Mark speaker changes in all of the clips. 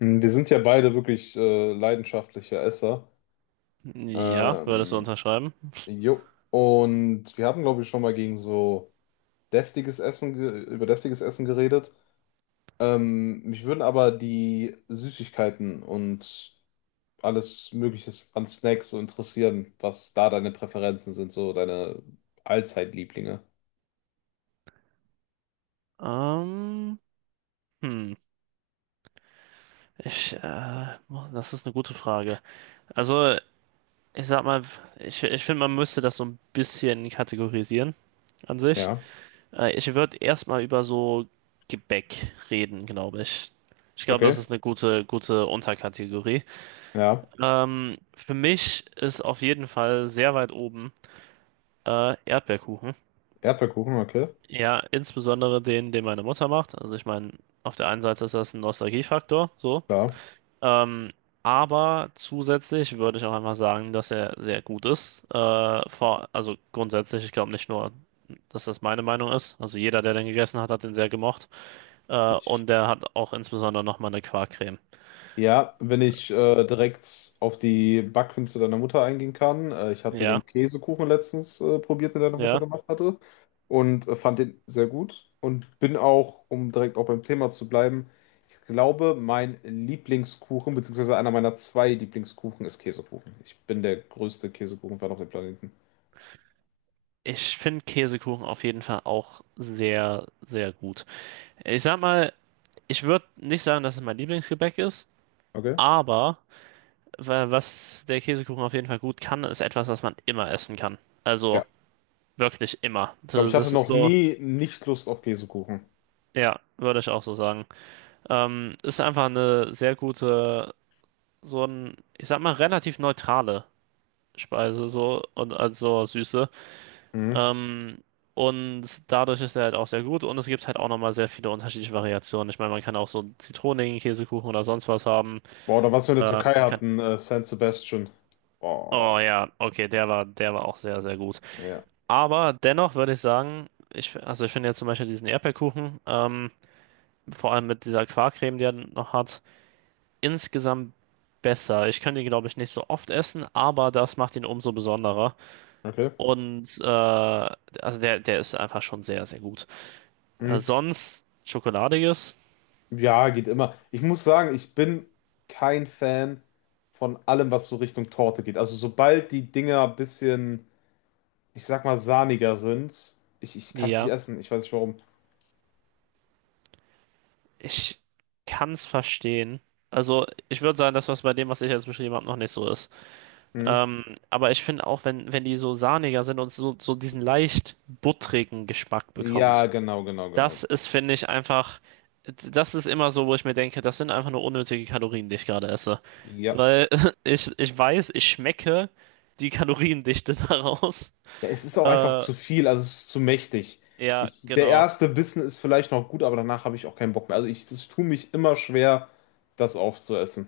Speaker 1: Wir sind ja beide wirklich leidenschaftliche Esser.
Speaker 2: Ja, würdest du
Speaker 1: Ähm,
Speaker 2: unterschreiben?
Speaker 1: Jo. Und wir hatten, glaube ich, schon mal gegen so deftiges Essen, über deftiges Essen geredet. Mich würden aber die Süßigkeiten und alles Mögliche an Snacks so interessieren, was da deine Präferenzen sind, so deine Allzeitlieblinge.
Speaker 2: Ähm, hm, das ist eine gute Frage. Also, ich sag mal, ich finde, man müsste das so ein bisschen kategorisieren an sich.
Speaker 1: Ja,
Speaker 2: Ich würde erstmal über so Gebäck reden, glaube ich. Ich glaube, das
Speaker 1: okay.
Speaker 2: ist eine gute Unterkategorie.
Speaker 1: Ja,
Speaker 2: Für mich ist auf jeden Fall sehr weit oben Erdbeerkuchen.
Speaker 1: Erdbeerkuchen, okay.
Speaker 2: Ja, insbesondere den meine Mutter macht. Also ich meine, auf der einen Seite ist das ein Nostalgiefaktor, so.
Speaker 1: Klar.
Speaker 2: Ähm, aber zusätzlich würde ich auch einfach sagen, dass er sehr gut ist. Also grundsätzlich, ich glaube nicht nur, dass das meine Meinung ist. Also jeder, der den gegessen hat, hat den sehr gemocht. Äh,
Speaker 1: Ich.
Speaker 2: und der hat auch insbesondere nochmal eine Quarkcreme.
Speaker 1: Ja, wenn ich direkt auf die Backkünste deiner Mutter eingehen kann. Ich hatte
Speaker 2: Ja,
Speaker 1: den Käsekuchen letztens probiert, den deine Mutter
Speaker 2: ja.
Speaker 1: gemacht hatte und fand den sehr gut und bin auch, um direkt auch beim Thema zu bleiben, ich glaube, mein Lieblingskuchen, beziehungsweise einer meiner zwei Lieblingskuchen ist Käsekuchen. Ich bin der größte Käsekuchenfan auf dem Planeten.
Speaker 2: Ich finde Käsekuchen auf jeden Fall auch sehr, sehr gut. Ich sag mal, ich würde nicht sagen, dass es mein Lieblingsgebäck ist,
Speaker 1: Okay.
Speaker 2: aber was der Käsekuchen auf jeden Fall gut kann, ist etwas, was man immer essen kann.
Speaker 1: Ja.
Speaker 2: Also
Speaker 1: Ich
Speaker 2: wirklich immer.
Speaker 1: glaube,
Speaker 2: Das,
Speaker 1: ich hatte
Speaker 2: das ist
Speaker 1: noch
Speaker 2: so,
Speaker 1: nie nicht Lust auf Käsekuchen.
Speaker 2: ja, würde ich auch so sagen. Ist einfach eine sehr gute, so ein, ich sag mal, relativ neutrale Speise, so und also Süße.
Speaker 1: Mhm.
Speaker 2: Ähm, und dadurch ist er halt auch sehr gut und es gibt halt auch nochmal sehr viele unterschiedliche Variationen. Ich meine, man kann auch so einen zitronigen Käsekuchen oder sonst was haben.
Speaker 1: Boah, oder was wir in der
Speaker 2: Äh,
Speaker 1: Türkei
Speaker 2: man kann,
Speaker 1: hatten, San Sebastian. Boah,
Speaker 2: oh ja, okay, der war auch sehr, sehr gut.
Speaker 1: ja.
Speaker 2: Aber dennoch würde ich sagen, ich, also ich finde jetzt zum Beispiel diesen Erdbeerkuchen, vor allem mit dieser Quarkcreme, die er noch hat, insgesamt besser. Ich könnte ihn, glaube ich, nicht so oft essen, aber das macht ihn umso besonderer.
Speaker 1: Okay.
Speaker 2: Und der ist einfach schon sehr, sehr gut. Äh,
Speaker 1: Hm,
Speaker 2: sonst Schokoladiges,
Speaker 1: Ja, geht immer. Ich muss sagen, ich bin kein Fan von allem, was so Richtung Torte geht. Also sobald die Dinger ein bisschen, ich sag mal, sahniger sind, ich kann es nicht
Speaker 2: ja,
Speaker 1: essen. Ich weiß nicht warum.
Speaker 2: ich kann es verstehen. Also ich würde sagen, das, was bei dem, was ich jetzt beschrieben habe, noch nicht so ist.
Speaker 1: Hm?
Speaker 2: Ähm, aber ich finde auch, wenn die so sahniger sind und so, so diesen leicht buttrigen Geschmack
Speaker 1: Ja,
Speaker 2: bekommt,
Speaker 1: genau, genau, genau.
Speaker 2: das ist, finde ich, einfach, das ist immer so, wo ich mir denke, das sind einfach nur unnötige Kalorien, die ich gerade esse.
Speaker 1: Ja.
Speaker 2: Weil ich weiß, ich schmecke die Kaloriendichte daraus.
Speaker 1: Ja, es ist auch einfach
Speaker 2: Äh,
Speaker 1: zu viel, also es ist zu mächtig.
Speaker 2: ja,
Speaker 1: Ich, der
Speaker 2: genau.
Speaker 1: erste Bissen ist vielleicht noch gut, aber danach habe ich auch keinen Bock mehr. Also ich, es tut mich immer schwer, das aufzuessen.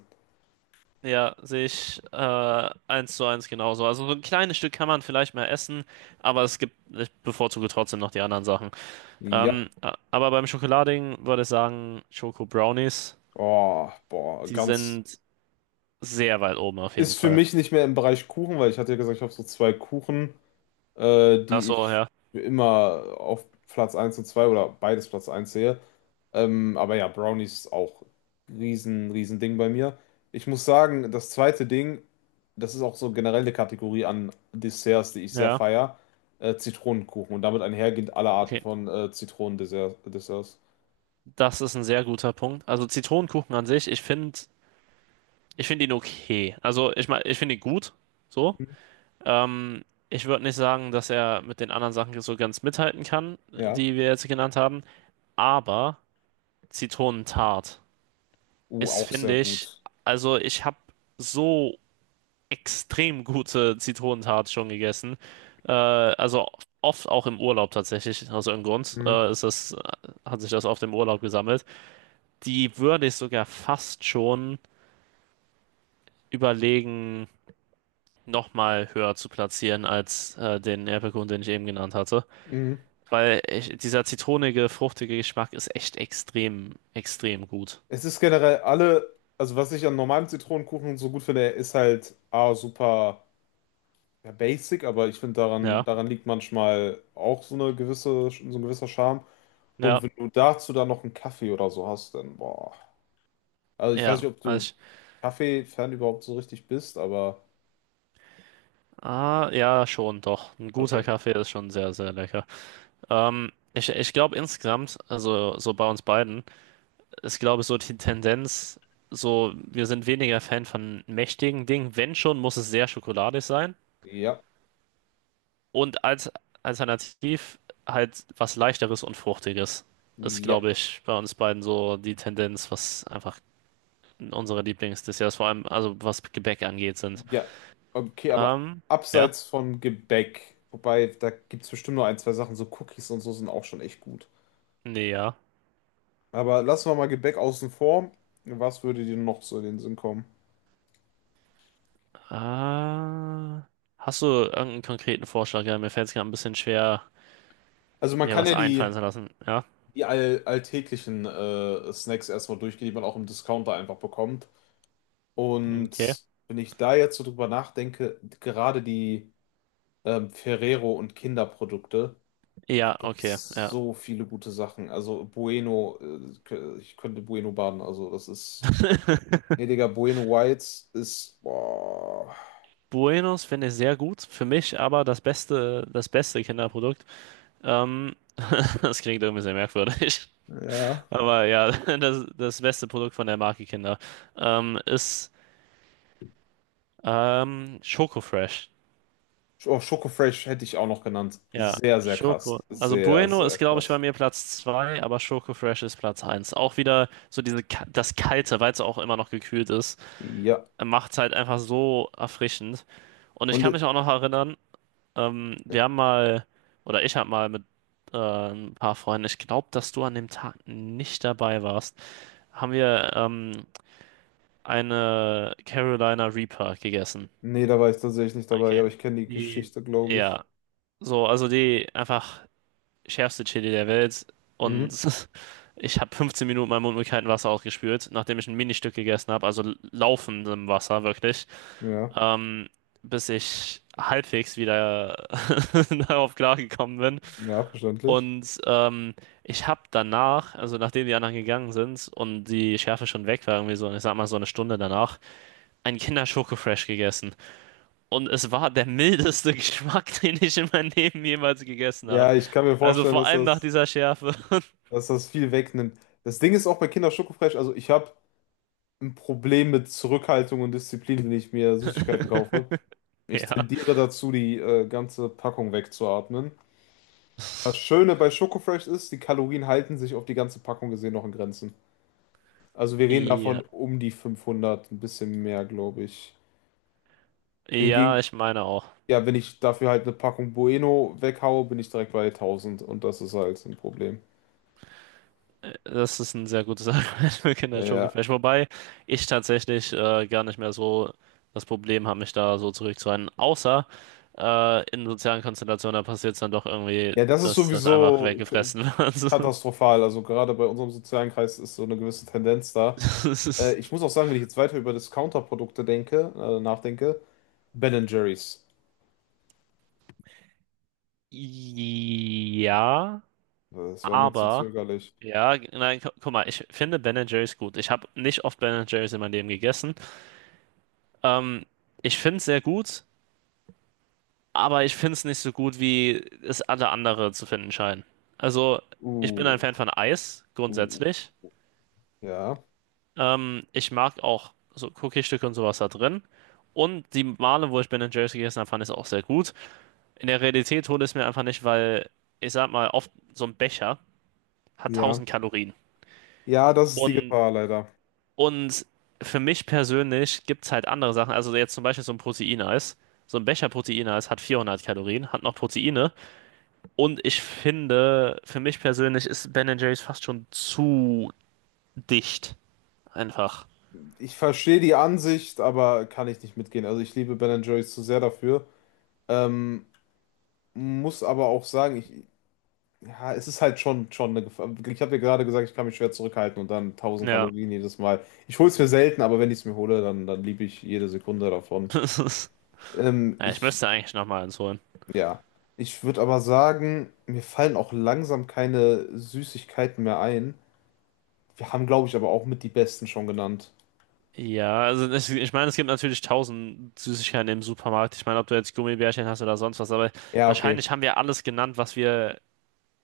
Speaker 2: Ja, sehe ich eins zu eins genauso. Also so ein kleines Stück kann man vielleicht mal essen, aber es gibt, ich bevorzuge trotzdem noch die anderen Sachen.
Speaker 1: Ja.
Speaker 2: Aber beim Schokolading würde ich sagen, Schoko Brownies,
Speaker 1: Oh, boah,
Speaker 2: die
Speaker 1: ganz.
Speaker 2: sind sehr weit oben auf jeden
Speaker 1: Ist für
Speaker 2: Fall.
Speaker 1: mich nicht mehr im Bereich Kuchen, weil ich hatte ja gesagt, ich habe so zwei Kuchen,
Speaker 2: Ach
Speaker 1: die
Speaker 2: so,
Speaker 1: ich
Speaker 2: ja.
Speaker 1: für immer auf Platz eins und 2 oder beides Platz eins sehe. Aber ja, Brownies auch riesen, riesen Ding bei mir. Ich muss sagen, das zweite Ding, das ist auch so generell eine Kategorie an Desserts, die ich sehr
Speaker 2: Ja,
Speaker 1: feier, Zitronenkuchen. Und damit einhergehend alle Arten
Speaker 2: okay.
Speaker 1: von Zitronendesserts. Desserts.
Speaker 2: Das ist ein sehr guter Punkt. Also Zitronenkuchen an sich, ich finde ihn okay. Also ich meine, ich finde ihn gut, so.
Speaker 1: Mhm.
Speaker 2: Ähm, ich würde nicht sagen, dass er mit den anderen Sachen so ganz mithalten kann,
Speaker 1: Ja,
Speaker 2: die wir jetzt genannt haben. Aber Zitronentart ist,
Speaker 1: auch sehr
Speaker 2: finde ich,
Speaker 1: gut.
Speaker 2: also ich habe so extrem gute Zitronentat schon gegessen. Also oft auch im Urlaub tatsächlich, aus irgendeinem Grund.
Speaker 1: Mhm.
Speaker 2: Hat sich das oft im Urlaub gesammelt. Die würde ich sogar fast schon überlegen, nochmal höher zu platzieren als den Erdbeerkuchen, den ich eben genannt hatte.
Speaker 1: Mhm.
Speaker 2: Weil ich, dieser zitronige, fruchtige Geschmack ist echt extrem, extrem gut.
Speaker 1: Es ist generell alle, also was ich an normalem Zitronenkuchen so gut finde, er ist halt A, super ja, basic, aber ich finde daran,
Speaker 2: Ja,
Speaker 1: daran liegt manchmal auch so eine gewisse, so ein gewisser Charme. Und
Speaker 2: ja,
Speaker 1: wenn du dazu dann noch einen Kaffee oder so hast, dann boah. Also ich weiß
Speaker 2: ja.
Speaker 1: nicht, ob du
Speaker 2: Also ich,
Speaker 1: Kaffee-Fan überhaupt so richtig bist, aber
Speaker 2: ah, ja, schon, doch. Ein guter
Speaker 1: okay.
Speaker 2: Kaffee ist schon sehr, sehr lecker. Ich glaube insgesamt, also so bei uns beiden, ist glaube ich so die Tendenz, so wir sind weniger Fan von mächtigen Dingen. Wenn schon, muss es sehr schokoladig sein.
Speaker 1: Ja,
Speaker 2: Und als alternativ halt was Leichteres und Fruchtiges. Ist
Speaker 1: ja,
Speaker 2: glaube ich bei uns beiden so die Tendenz, was einfach unsere Lieblingsdesserts, vor allem also was Gebäck angeht, sind.
Speaker 1: ja. Okay, aber
Speaker 2: Ähm, ja,
Speaker 1: abseits von Gebäck, wobei da gibt es bestimmt nur ein, zwei Sachen, so Cookies und so sind auch schon echt gut.
Speaker 2: ja.
Speaker 1: Aber lassen wir mal Gebäck außen vor. Was würde dir noch so in den Sinn kommen?
Speaker 2: Äh, hast du irgendeinen konkreten Vorschlag? Ja, mir fällt es gerade ein bisschen schwer,
Speaker 1: Also man
Speaker 2: mir
Speaker 1: kann
Speaker 2: was
Speaker 1: ja
Speaker 2: einfallen
Speaker 1: die,
Speaker 2: zu lassen. Ja,
Speaker 1: die all, alltäglichen Snacks erstmal durchgehen, die man auch im Discounter einfach bekommt.
Speaker 2: okay.
Speaker 1: Und wenn ich da jetzt so drüber nachdenke, gerade die Ferrero und Kinderprodukte, da
Speaker 2: Ja,
Speaker 1: gibt
Speaker 2: okay,
Speaker 1: es
Speaker 2: ja.
Speaker 1: so viele gute Sachen. Also Bueno, ich könnte Bueno baden. Also das ist, gnädiger Bueno Whites ist, boah,
Speaker 2: Buenos finde ich sehr gut. Für mich aber das beste Kinderprodukt. Ähm, Das klingt irgendwie sehr merkwürdig.
Speaker 1: ja.
Speaker 2: Aber ja, das, das beste Produkt von der Marke Kinder ist Schoko Fresh.
Speaker 1: Oh, Schoko Fresh hätte ich auch noch genannt.
Speaker 2: Ja,
Speaker 1: Sehr, sehr
Speaker 2: Schoko.
Speaker 1: krass.
Speaker 2: Also
Speaker 1: Sehr,
Speaker 2: Bueno
Speaker 1: sehr
Speaker 2: ist, glaube ich, bei
Speaker 1: krass.
Speaker 2: mir Platz 2, aber Schoko Fresh ist Platz eins. Auch wieder so diese, das Kalte, weil es auch immer noch gekühlt ist,
Speaker 1: Ja.
Speaker 2: macht es halt einfach so erfrischend. Und ich
Speaker 1: Und
Speaker 2: kann mich auch noch erinnern, wir haben mal, oder ich habe mal mit ein paar Freunden, ich glaube, dass du an dem Tag nicht dabei warst, haben wir eine Carolina Reaper gegessen.
Speaker 1: nee, da war ich tatsächlich nicht dabei,
Speaker 2: Okay.
Speaker 1: aber ich kenne die
Speaker 2: Die,
Speaker 1: Geschichte, glaube ich.
Speaker 2: Ja, so, also die einfach schärfste Chili der Welt. Und
Speaker 1: Mhm.
Speaker 2: ich habe 15 Minuten meinen Mund mit kaltem Wasser ausgespült, nachdem ich ein Ministück gegessen habe, also laufendem Wasser wirklich,
Speaker 1: Ja.
Speaker 2: ähm, bis ich halbwegs wieder darauf klargekommen bin.
Speaker 1: Ja, verständlich.
Speaker 2: Und ähm, ich habe danach, also nachdem die anderen gegangen sind und die Schärfe schon weg war, irgendwie so, ich sag mal so eine Stunde danach, einen Kinder-Schoko-Fresh gegessen. Und es war der mildeste Geschmack, den ich in meinem Leben jemals gegessen habe.
Speaker 1: Ja, ich kann mir
Speaker 2: Also
Speaker 1: vorstellen,
Speaker 2: vor allem nach dieser Schärfe.
Speaker 1: dass das viel wegnimmt. Das Ding ist auch bei Kinder Schoko Fresh, also ich habe ein Problem mit Zurückhaltung und Disziplin, wenn ich mir Süßigkeiten kaufe. Ich
Speaker 2: Ja.
Speaker 1: tendiere dazu, die ganze Packung wegzuatmen. Das Schöne bei Schoko Fresh ist, die Kalorien halten sich auf die ganze Packung gesehen noch in Grenzen. Also wir reden davon
Speaker 2: Ja.
Speaker 1: um die 500, ein bisschen mehr, glaube ich. Hingegen,
Speaker 2: Ja, ich meine auch.
Speaker 1: ja, wenn ich dafür halt eine Packung Bueno weghaue, bin ich direkt bei 1000 und das ist halt ein Problem.
Speaker 2: Das ist ein sehr gutes Argument für
Speaker 1: Ja,
Speaker 2: Kinder-Schokofleisch. Wobei ich tatsächlich gar nicht mehr so das Problem habe, mich da so zurückzuhalten. Außer in sozialen Konstellationen, da passiert es dann doch irgendwie,
Speaker 1: ja, das ist
Speaker 2: dass das einfach
Speaker 1: sowieso
Speaker 2: weggefressen wird.
Speaker 1: katastrophal. Also gerade bei unserem sozialen Kreis ist so eine gewisse Tendenz da.
Speaker 2: So. Das ist,
Speaker 1: Ich muss auch sagen, wenn ich jetzt weiter über Discounter-Produkte denke, nachdenke, Ben and Jerry's.
Speaker 2: ja,
Speaker 1: Das war mir zu
Speaker 2: aber.
Speaker 1: zögerlich.
Speaker 2: Ja, g- nein, gu Guck mal, ich finde Ben Jerry's gut. Ich habe nicht oft Ben Jerry's in meinem Leben gegessen. Ähm, ich finde es sehr gut, aber ich finde es nicht so gut, wie es alle anderen zu finden scheinen. Also, ich bin ein Fan
Speaker 1: Uh,
Speaker 2: von Eis,
Speaker 1: uh,
Speaker 2: grundsätzlich.
Speaker 1: ja,
Speaker 2: Ich mag auch so Cookie-Stücke und sowas da drin. Und die Male, wo ich Ben and Jerry's gegessen habe, fand ich es auch sehr gut. In der Realität hole ich es mir einfach nicht, weil ich sag mal, oft so ein Becher hat
Speaker 1: ja.
Speaker 2: 1.000 Kalorien.
Speaker 1: Ja, das ist die
Speaker 2: Und,
Speaker 1: Gefahr leider.
Speaker 2: und für mich persönlich gibt es halt andere Sachen. Also, jetzt zum Beispiel so ein Proteineis. So ein Becher Proteineis hat 400 Kalorien, hat noch Proteine. Und ich finde, für mich persönlich ist Ben Jerry's fast schon zu dicht. Einfach.
Speaker 1: Ich verstehe die Ansicht, aber kann ich nicht mitgehen. Also ich liebe Ben and Jerry's zu sehr dafür. Ähm, Muss aber auch sagen, ich, ja, es ist halt schon, schon eine Gefahr. Ich habe dir gerade gesagt, ich kann mich schwer zurückhalten und dann tausend
Speaker 2: Ja.
Speaker 1: Kalorien jedes Mal. Ich hole es mir selten, aber wenn ich es mir hole, dann, dann liebe ich jede Sekunde davon.
Speaker 2: Ja, ich
Speaker 1: Ich,
Speaker 2: müsste eigentlich nochmal eins holen.
Speaker 1: ja. Ich würde aber sagen, mir fallen auch langsam keine Süßigkeiten mehr ein. Wir haben, glaube ich, aber auch mit die besten schon genannt.
Speaker 2: Ich meine, es gibt natürlich 1.000 Süßigkeiten im Supermarkt. Ich meine, ob du jetzt Gummibärchen hast oder sonst was, aber
Speaker 1: Ja, okay.
Speaker 2: wahrscheinlich haben wir alles genannt, was wir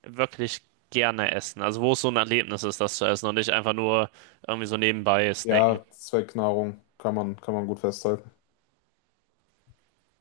Speaker 2: wirklich gerne essen. Also wo es so ein Erlebnis ist, das zu essen und nicht einfach nur irgendwie so nebenbei snacken.
Speaker 1: Ja, Zweckknahrung kann man gut festhalten.